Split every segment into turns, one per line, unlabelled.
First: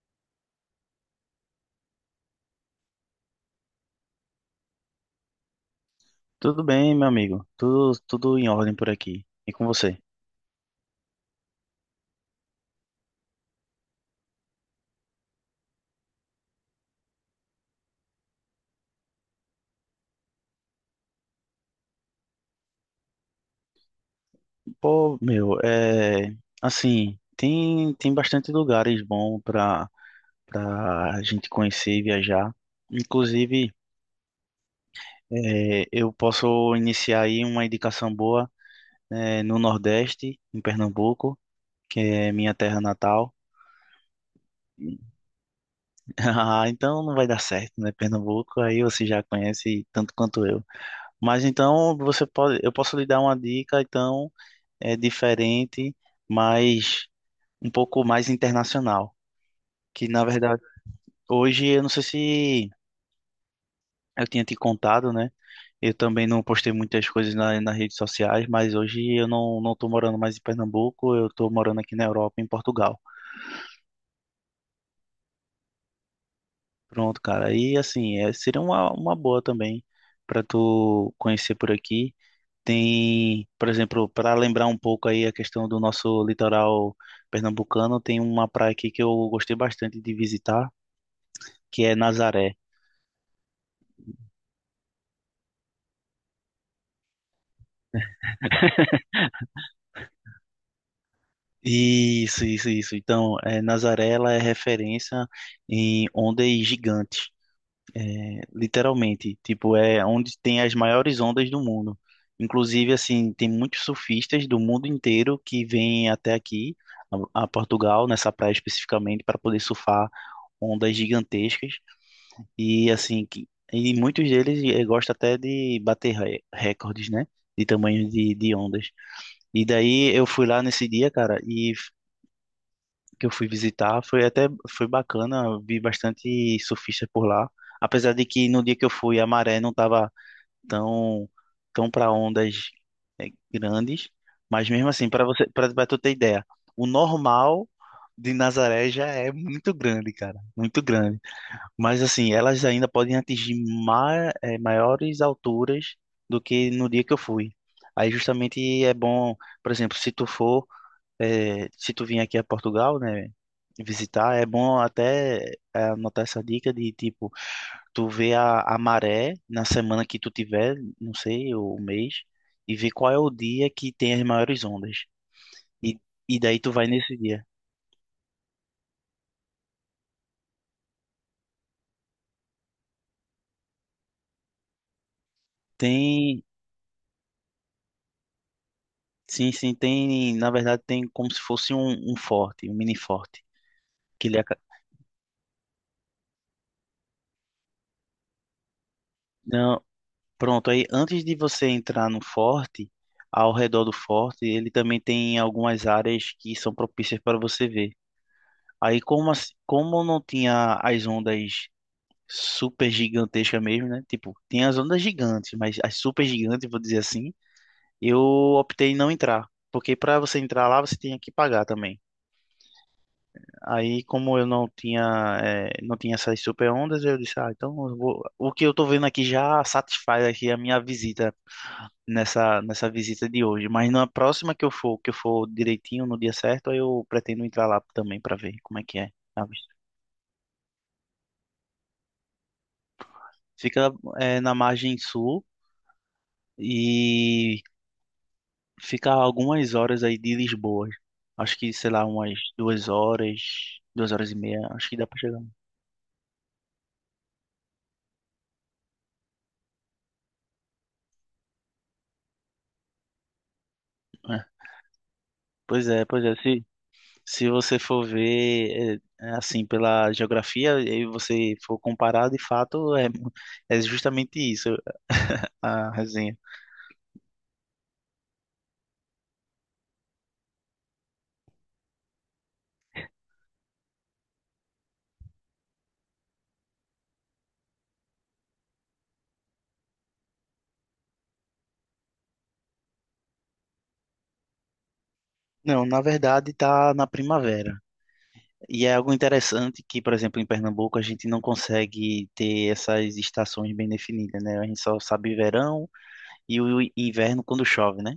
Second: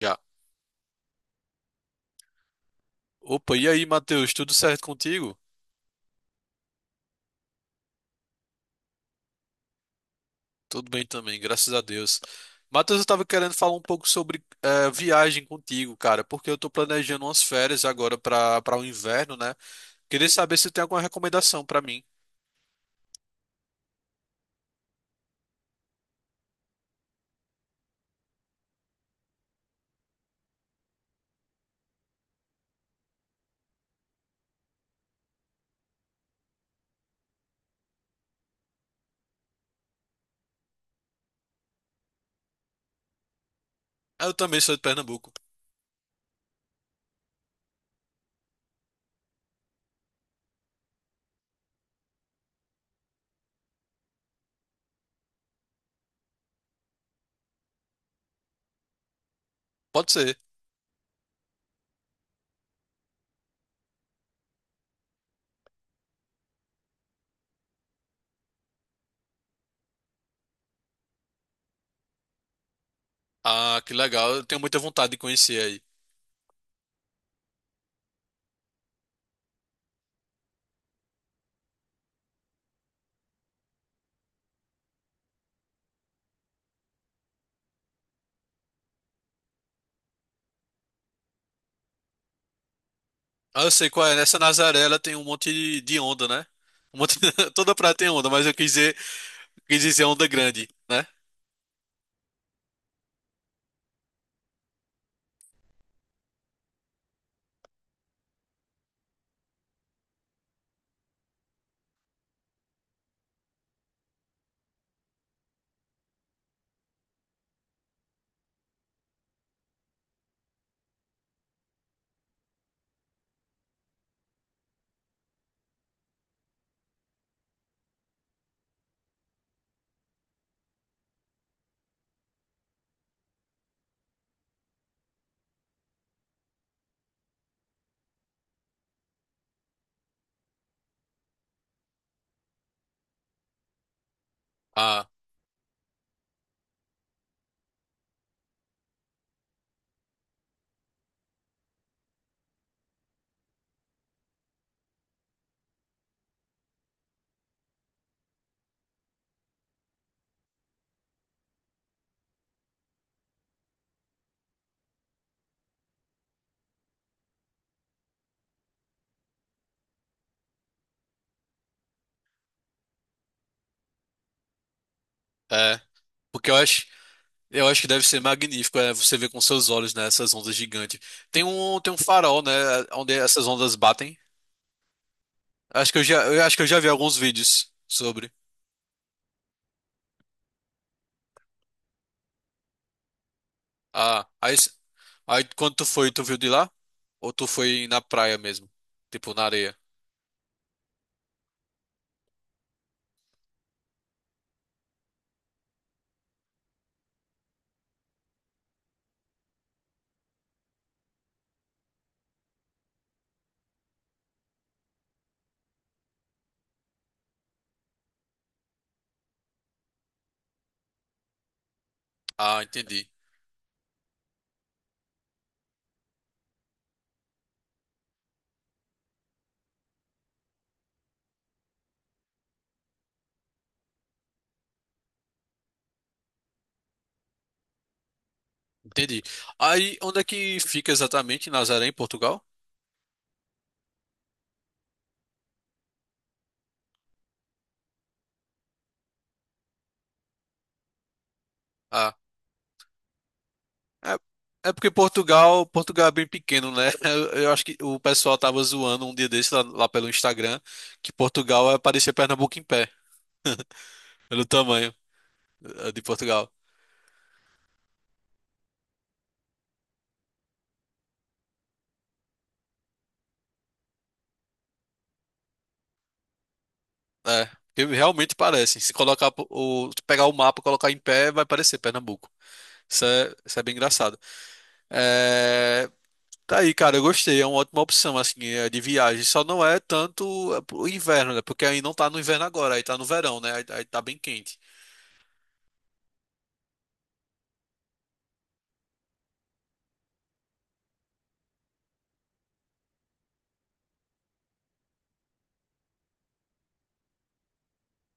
Já. Opa, e aí, Matheus, tudo certo contigo?
Tudo bem, meu amigo. Tudo em ordem por aqui. E com você?
Tudo bem também, graças a Deus. Matheus, eu tava querendo falar um pouco sobre viagem contigo, cara, porque eu tô planejando umas férias agora para o inverno, né? Queria saber se tem alguma recomendação pra mim.
Pô, meu, é assim, tem bastante lugares bons para a gente conhecer e viajar. Inclusive, é, eu posso iniciar aí uma indicação boa, né, no Nordeste, em Pernambuco, que é minha terra natal.
Ah, eu também sou de Pernambuco.
Ah, então não vai dar certo, né? Pernambuco, aí você já conhece tanto quanto eu. Mas então você pode, eu posso lhe dar uma dica, então é diferente, mas um pouco mais internacional. Que
Pode
na
ser.
verdade, hoje eu não sei se eu tinha te contado, né? Eu também não postei muitas coisas nas redes sociais, mas hoje eu não tô morando mais em Pernambuco, eu tô morando aqui na Europa, em Portugal.
Ah, que legal, eu tenho muita vontade de conhecer aí.
Pronto, cara. E assim, é, seria uma boa também para tu conhecer por aqui. Tem, por exemplo, para lembrar um pouco aí a questão do nosso litoral pernambucano, tem uma praia aqui que eu gostei bastante de visitar que é Nazaré.
Ah, eu sei qual é, nessa Nazaré ela tem um monte de onda, né? Um monte... Toda praia tem onda, mas eu quis dizer onda grande, né?
Isso, isso, isso. Então, é, Nazaré ela é referência em ondas gigantes, é, literalmente. Tipo, é onde tem as maiores ondas do mundo. Inclusive, assim, tem muitos surfistas do mundo inteiro que vêm até aqui, a Portugal, nessa praia especificamente, para poder surfar ondas gigantescas. E, assim, que, e muitos deles gostam até de bater recordes, né? De tamanho de ondas. E daí eu fui lá nesse dia, cara, e que eu fui visitar. Foi até foi bacana, vi bastante surfista por lá. Apesar de que no dia que eu fui a maré não estava tão tão para ondas eh, grandes, mas mesmo
Ah,
assim, para você para tu ter ideia, o normal de Nazaré já é muito grande, cara, muito grande. Mas assim, elas ainda podem atingir maiores alturas do que no dia que eu fui. Aí justamente é bom, por exemplo, se tu for, se tu vir aqui a Portugal, né? Visitar, é bom até é, anotar essa dica de tipo, tu vê a maré na semana que tu tiver, não sei, o mês, e ver qual é o dia que tem as maiores ondas.
é.
E, e
Porque eu
daí tu
acho.
vai nesse dia.
Eu acho que deve ser magnífico, é, você ver com seus olhos, né, essas ondas gigantes. Tem um farol, né, onde essas ondas batem. Acho que eu já, eu
Tem,
acho que eu já vi alguns vídeos sobre.
sim, sim, tem, na verdade tem como se fosse um forte, um mini forte,
Ah,
que
aí, s- aí quando tu foi, tu viu de lá? Ou tu foi na praia mesmo? Tipo, na areia?
não, pronto, aí antes de você entrar no forte, ao redor do forte, ele também tem algumas áreas que são propícias para você ver. Aí como não tinha as ondas super gigantescas mesmo, né? Tipo, tinha as ondas gigantes, mas as super gigantes, vou dizer assim, eu optei em não entrar, porque para você entrar lá você tinha que pagar também.
Ah, entendi.
Aí como eu não tinha não tinha essas super ondas, eu disse, ah, então o que eu tô vendo aqui já satisfaz aqui a minha visita nessa visita de hoje, mas na próxima que eu for, direitinho no dia certo, aí eu pretendo entrar lá também para ver como é que é.
Entendi. Aí, onde é que fica exatamente Nazaré, em Portugal?
Fica é, na margem sul e fica a algumas horas aí de Lisboa. Acho que, sei lá,
Ah,
umas duas horas e meia,
é, é
acho
porque
que dá pra chegar.
Portugal é bem pequeno, né? Eu acho que o pessoal tava zoando um dia desse lá, pelo Instagram que Portugal é parecer Pernambuco em pé, pelo
É.
tamanho
Pois
de
é, pois é.
Portugal.
Se você for ver, é assim, pela geografia e você for comparar, de fato, é, é justamente isso a resenha.
É, porque realmente parece. Se colocar se pegar o mapa, e colocar em pé, vai parecer Pernambuco. Isso é bem engraçado. É, tá aí, cara, eu gostei. É uma ótima opção assim de viagem. Só não é tanto pro inverno, né? Porque aí não tá no inverno agora, aí tá no verão, né? Aí tá bem quente.
Não, na verdade tá na primavera. E é algo interessante que, por exemplo, em Pernambuco a gente não consegue ter essas estações bem definidas, né? A gente só sabe verão e o inverno quando chove, né?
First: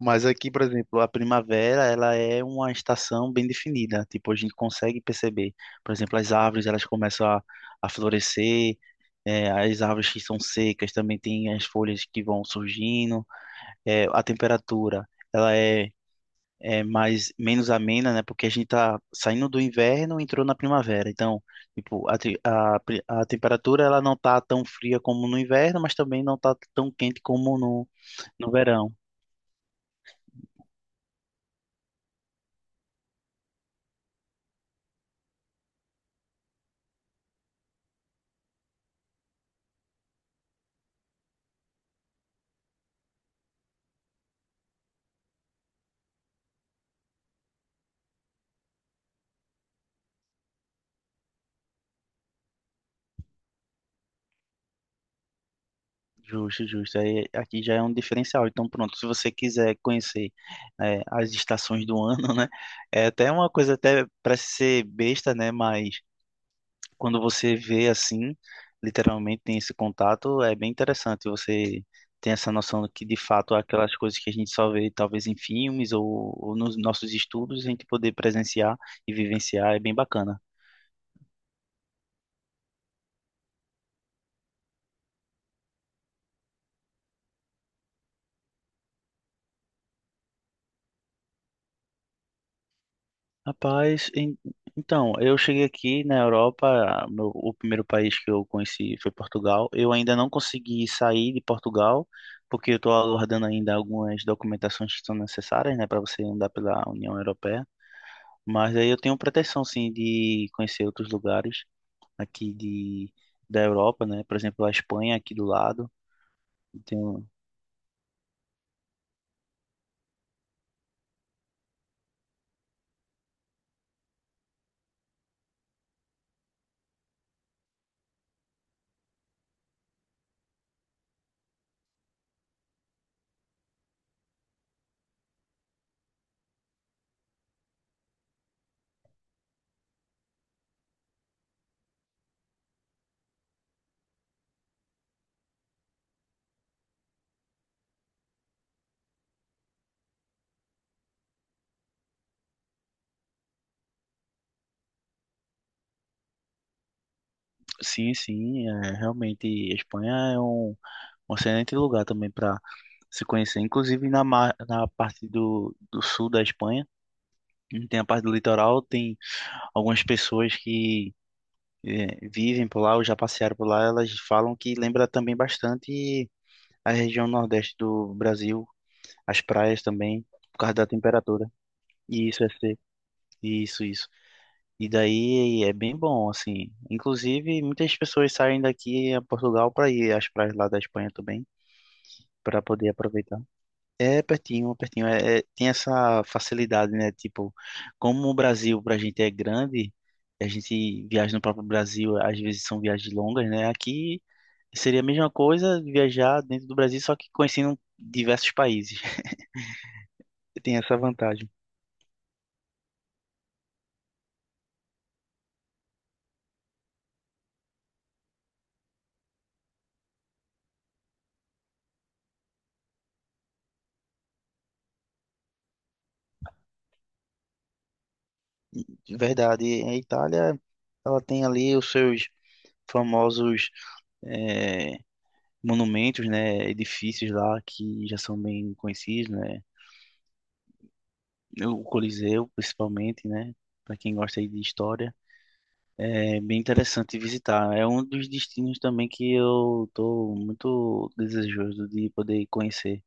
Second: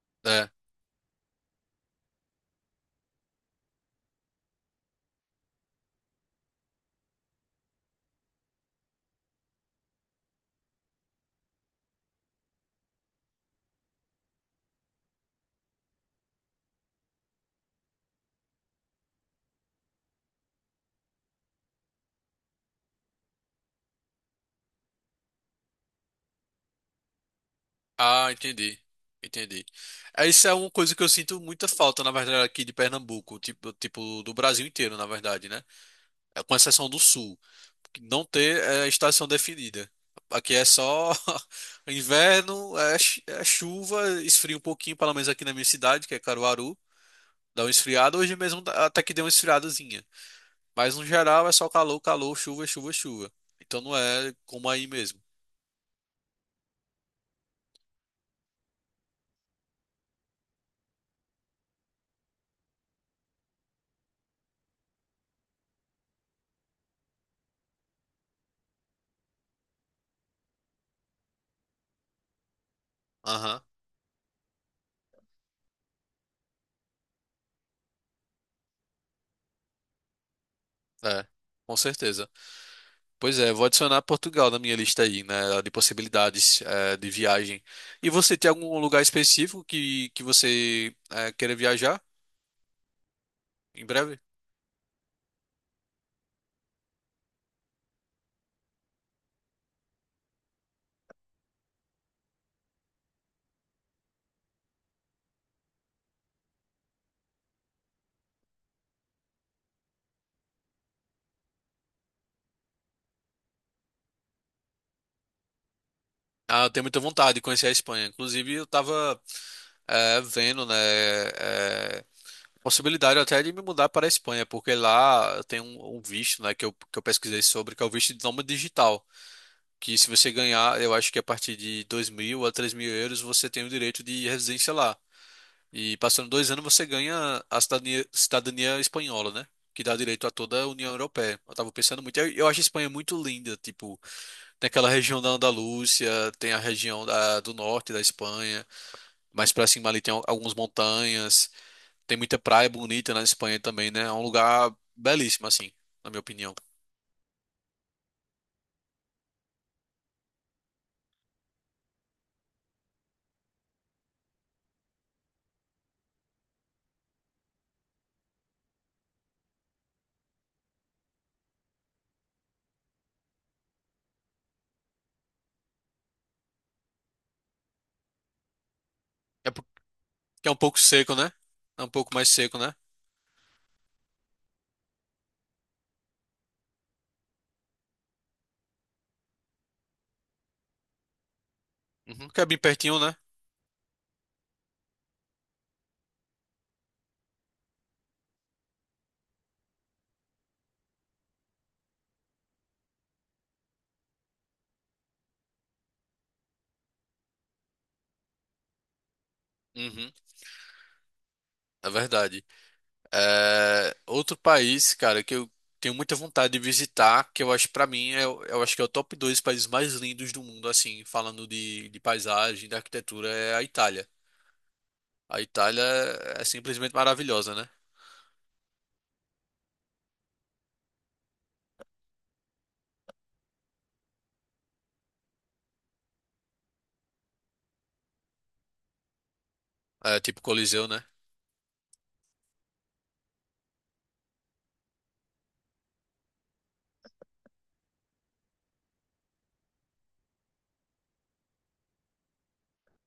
Mas
É.
aqui, por exemplo, a primavera, ela é uma estação bem definida. Tipo, a gente consegue perceber, por exemplo, as árvores, elas começam a florescer, é, as árvores que são secas também têm as folhas que vão surgindo, é, a temperatura, ela é mais menos amena, né? Porque a gente tá saindo do inverno, e entrou na primavera. Então, tipo, a, te- a, pri- a temperatura ela não tá tão fria como no inverno, mas também não tá tão quente como
Ah,
no
entendi.
verão.
Entendi. É, isso é uma coisa que eu sinto muita falta, na verdade, aqui de Pernambuco, tipo do Brasil inteiro, na verdade, né? É, com exceção do Sul, que não ter é, estação definida. Aqui é só inverno, é chuva, esfria um pouquinho, pelo menos aqui na minha cidade, que é Caruaru, dá um esfriado. Hoje mesmo até que deu uma esfriadazinha. Mas no geral é só calor, calor, chuva, chuva, chuva. Então não é como aí mesmo.
Justo, justo. Aí, aqui já é um diferencial. Então, pronto, se você quiser conhecer é, as estações do ano, né? É até uma coisa até parece ser besta, né? Mas quando você vê assim, literalmente tem esse contato, é bem interessante. Você tem essa noção de que, de fato,
Aham,
é aquelas coisas que a gente só vê talvez em filmes ou nos nossos estudos, a gente poder presenciar e vivenciar é bem bacana.
é, com certeza. Pois é, vou adicionar Portugal na minha lista aí, né, de possibilidades é, de viagem. E você tem algum lugar específico que você é, queira viajar em
Rapaz,
breve?
então, eu cheguei aqui na Europa, o primeiro país que eu conheci foi Portugal. Eu ainda não consegui sair de Portugal, porque eu estou aguardando ainda algumas documentações que são necessárias, né, para você andar pela União Europeia. Mas aí eu tenho pretensão, sim, de conhecer outros lugares aqui de, da Europa, né? Por exemplo, a Espanha aqui do lado.
Ah, eu tenho muita
Então,
vontade de conhecer a Espanha. Inclusive, eu tava é, vendo, né, é, possibilidade até de me mudar para a Espanha, porque lá eu tenho um visto, né, que eu pesquisei sobre, que é o visto de nômade digital. Que se você ganhar, eu acho que a partir de 2 mil a 3 mil euros você tem o direito de residência lá. E passando 2 anos você ganha a cidadania, cidadania espanhola, né? Que dá direito a toda a União Europeia. Eu tava pensando muito. Eu acho a Espanha muito linda, tipo, tem aquela região da Andalúcia, tem a região do norte da Espanha, mais pra cima ali tem algumas montanhas. Tem muita praia bonita na Espanha também, né? É um lugar belíssimo, assim, na minha opinião.
sim, sim, é, realmente a Espanha é um, um excelente lugar também para se conhecer. Inclusive na parte do sul da Espanha, tem a parte do litoral, tem algumas pessoas que é, vivem por lá ou já passearam por lá, elas falam que lembra também bastante a região nordeste do Brasil, as
É porque
praias também,
é um
por causa
pouco
da
seco, né?
temperatura.
É um pouco mais
Isso,
seco, né?
isso, isso. E daí é bem bom, assim. Inclusive, muitas pessoas saem daqui a Portugal para ir às praias lá da Espanha também,
Uhum. Porque é bem
para poder
pertinho, né?
aproveitar. É pertinho, pertinho. É, tem essa facilidade, né? Tipo, como o Brasil pra gente é grande, a gente viaja no próprio Brasil, às vezes são viagens longas, né? Aqui seria a mesma coisa viajar dentro do Brasil, só que conhecendo diversos países.
Uhum.
Tem essa vantagem.
É verdade. É, outro país, cara, que eu tenho muita vontade de visitar, que eu acho pra mim, eu acho que é o top dois países mais lindos do mundo, assim, falando de paisagem, de arquitetura, é a Itália. A Itália é simplesmente maravilhosa, né?
De verdade. A Itália, ela tem ali os seus famosos é, monumentos, né, edifícios lá que já são bem conhecidos, né,
É tipo Coliseu, né?
o Coliseu principalmente, né, para quem gosta aí de história, é bem interessante visitar. É um dos destinos também que eu tô muito desejoso de poder conhecer.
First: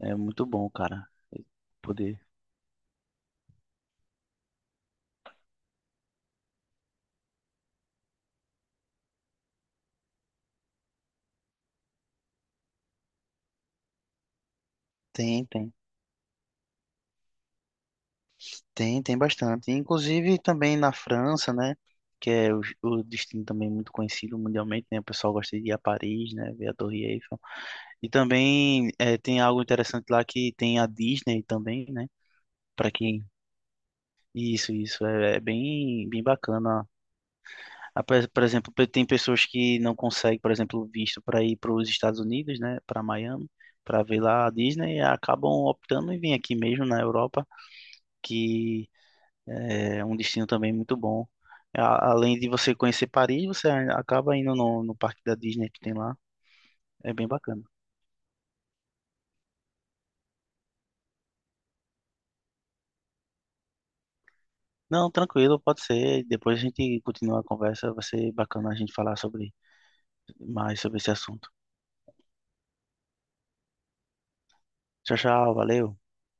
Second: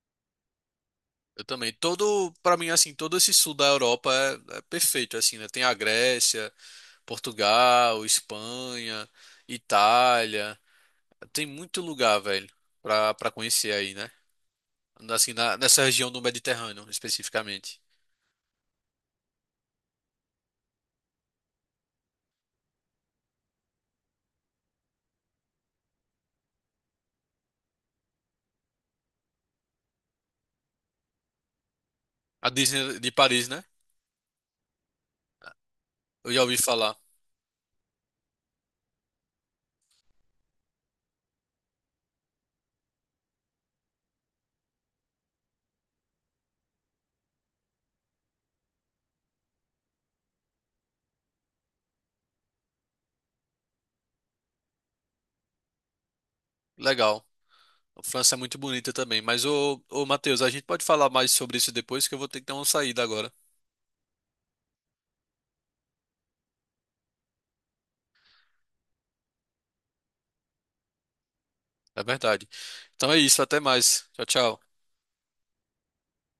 É muito bom, cara,
Eu também.
poder.
Todo, para mim, assim, todo esse sul da Europa é, é perfeito, assim, né? Tem a Grécia, Portugal, Espanha, Itália. Tem muito lugar, velho, pra conhecer aí, né? Assim,
Tem, tem,
nessa região do Mediterrâneo, especificamente.
tem bastante. Inclusive também na França, né? Que é o destino também muito conhecido mundialmente, né? O pessoal gosta de ir a Paris, né? Ver a Torre Eiffel. E também é, tem algo interessante lá que tem a Disney também, né?
A
Para
Disney de
quem.
Paris, né?
Isso, isso. É, é bem, bem
Eu já ouvi
bacana.
falar.
Ah, por exemplo, tem pessoas que não conseguem, por exemplo, visto para ir para os Estados Unidos, né? Para Miami, para ver lá a Disney, e acabam optando em vir aqui mesmo na Europa, que eh, é um destino também muito bom. Além de você conhecer Paris, acaba indo no parque da Disney que tem lá. É
Legal.
bem bacana.
A França é muito bonita também. Mas, ô, Matheus, a gente pode falar mais sobre isso depois, que eu vou ter que dar uma saída agora.
Não, tranquilo, pode ser. Depois a gente continua a conversa. Vai ser bacana a gente falar sobre mais sobre esse assunto.
É verdade. Então é isso, até mais. Tchau, tchau.
Tchau, tchau, valeu.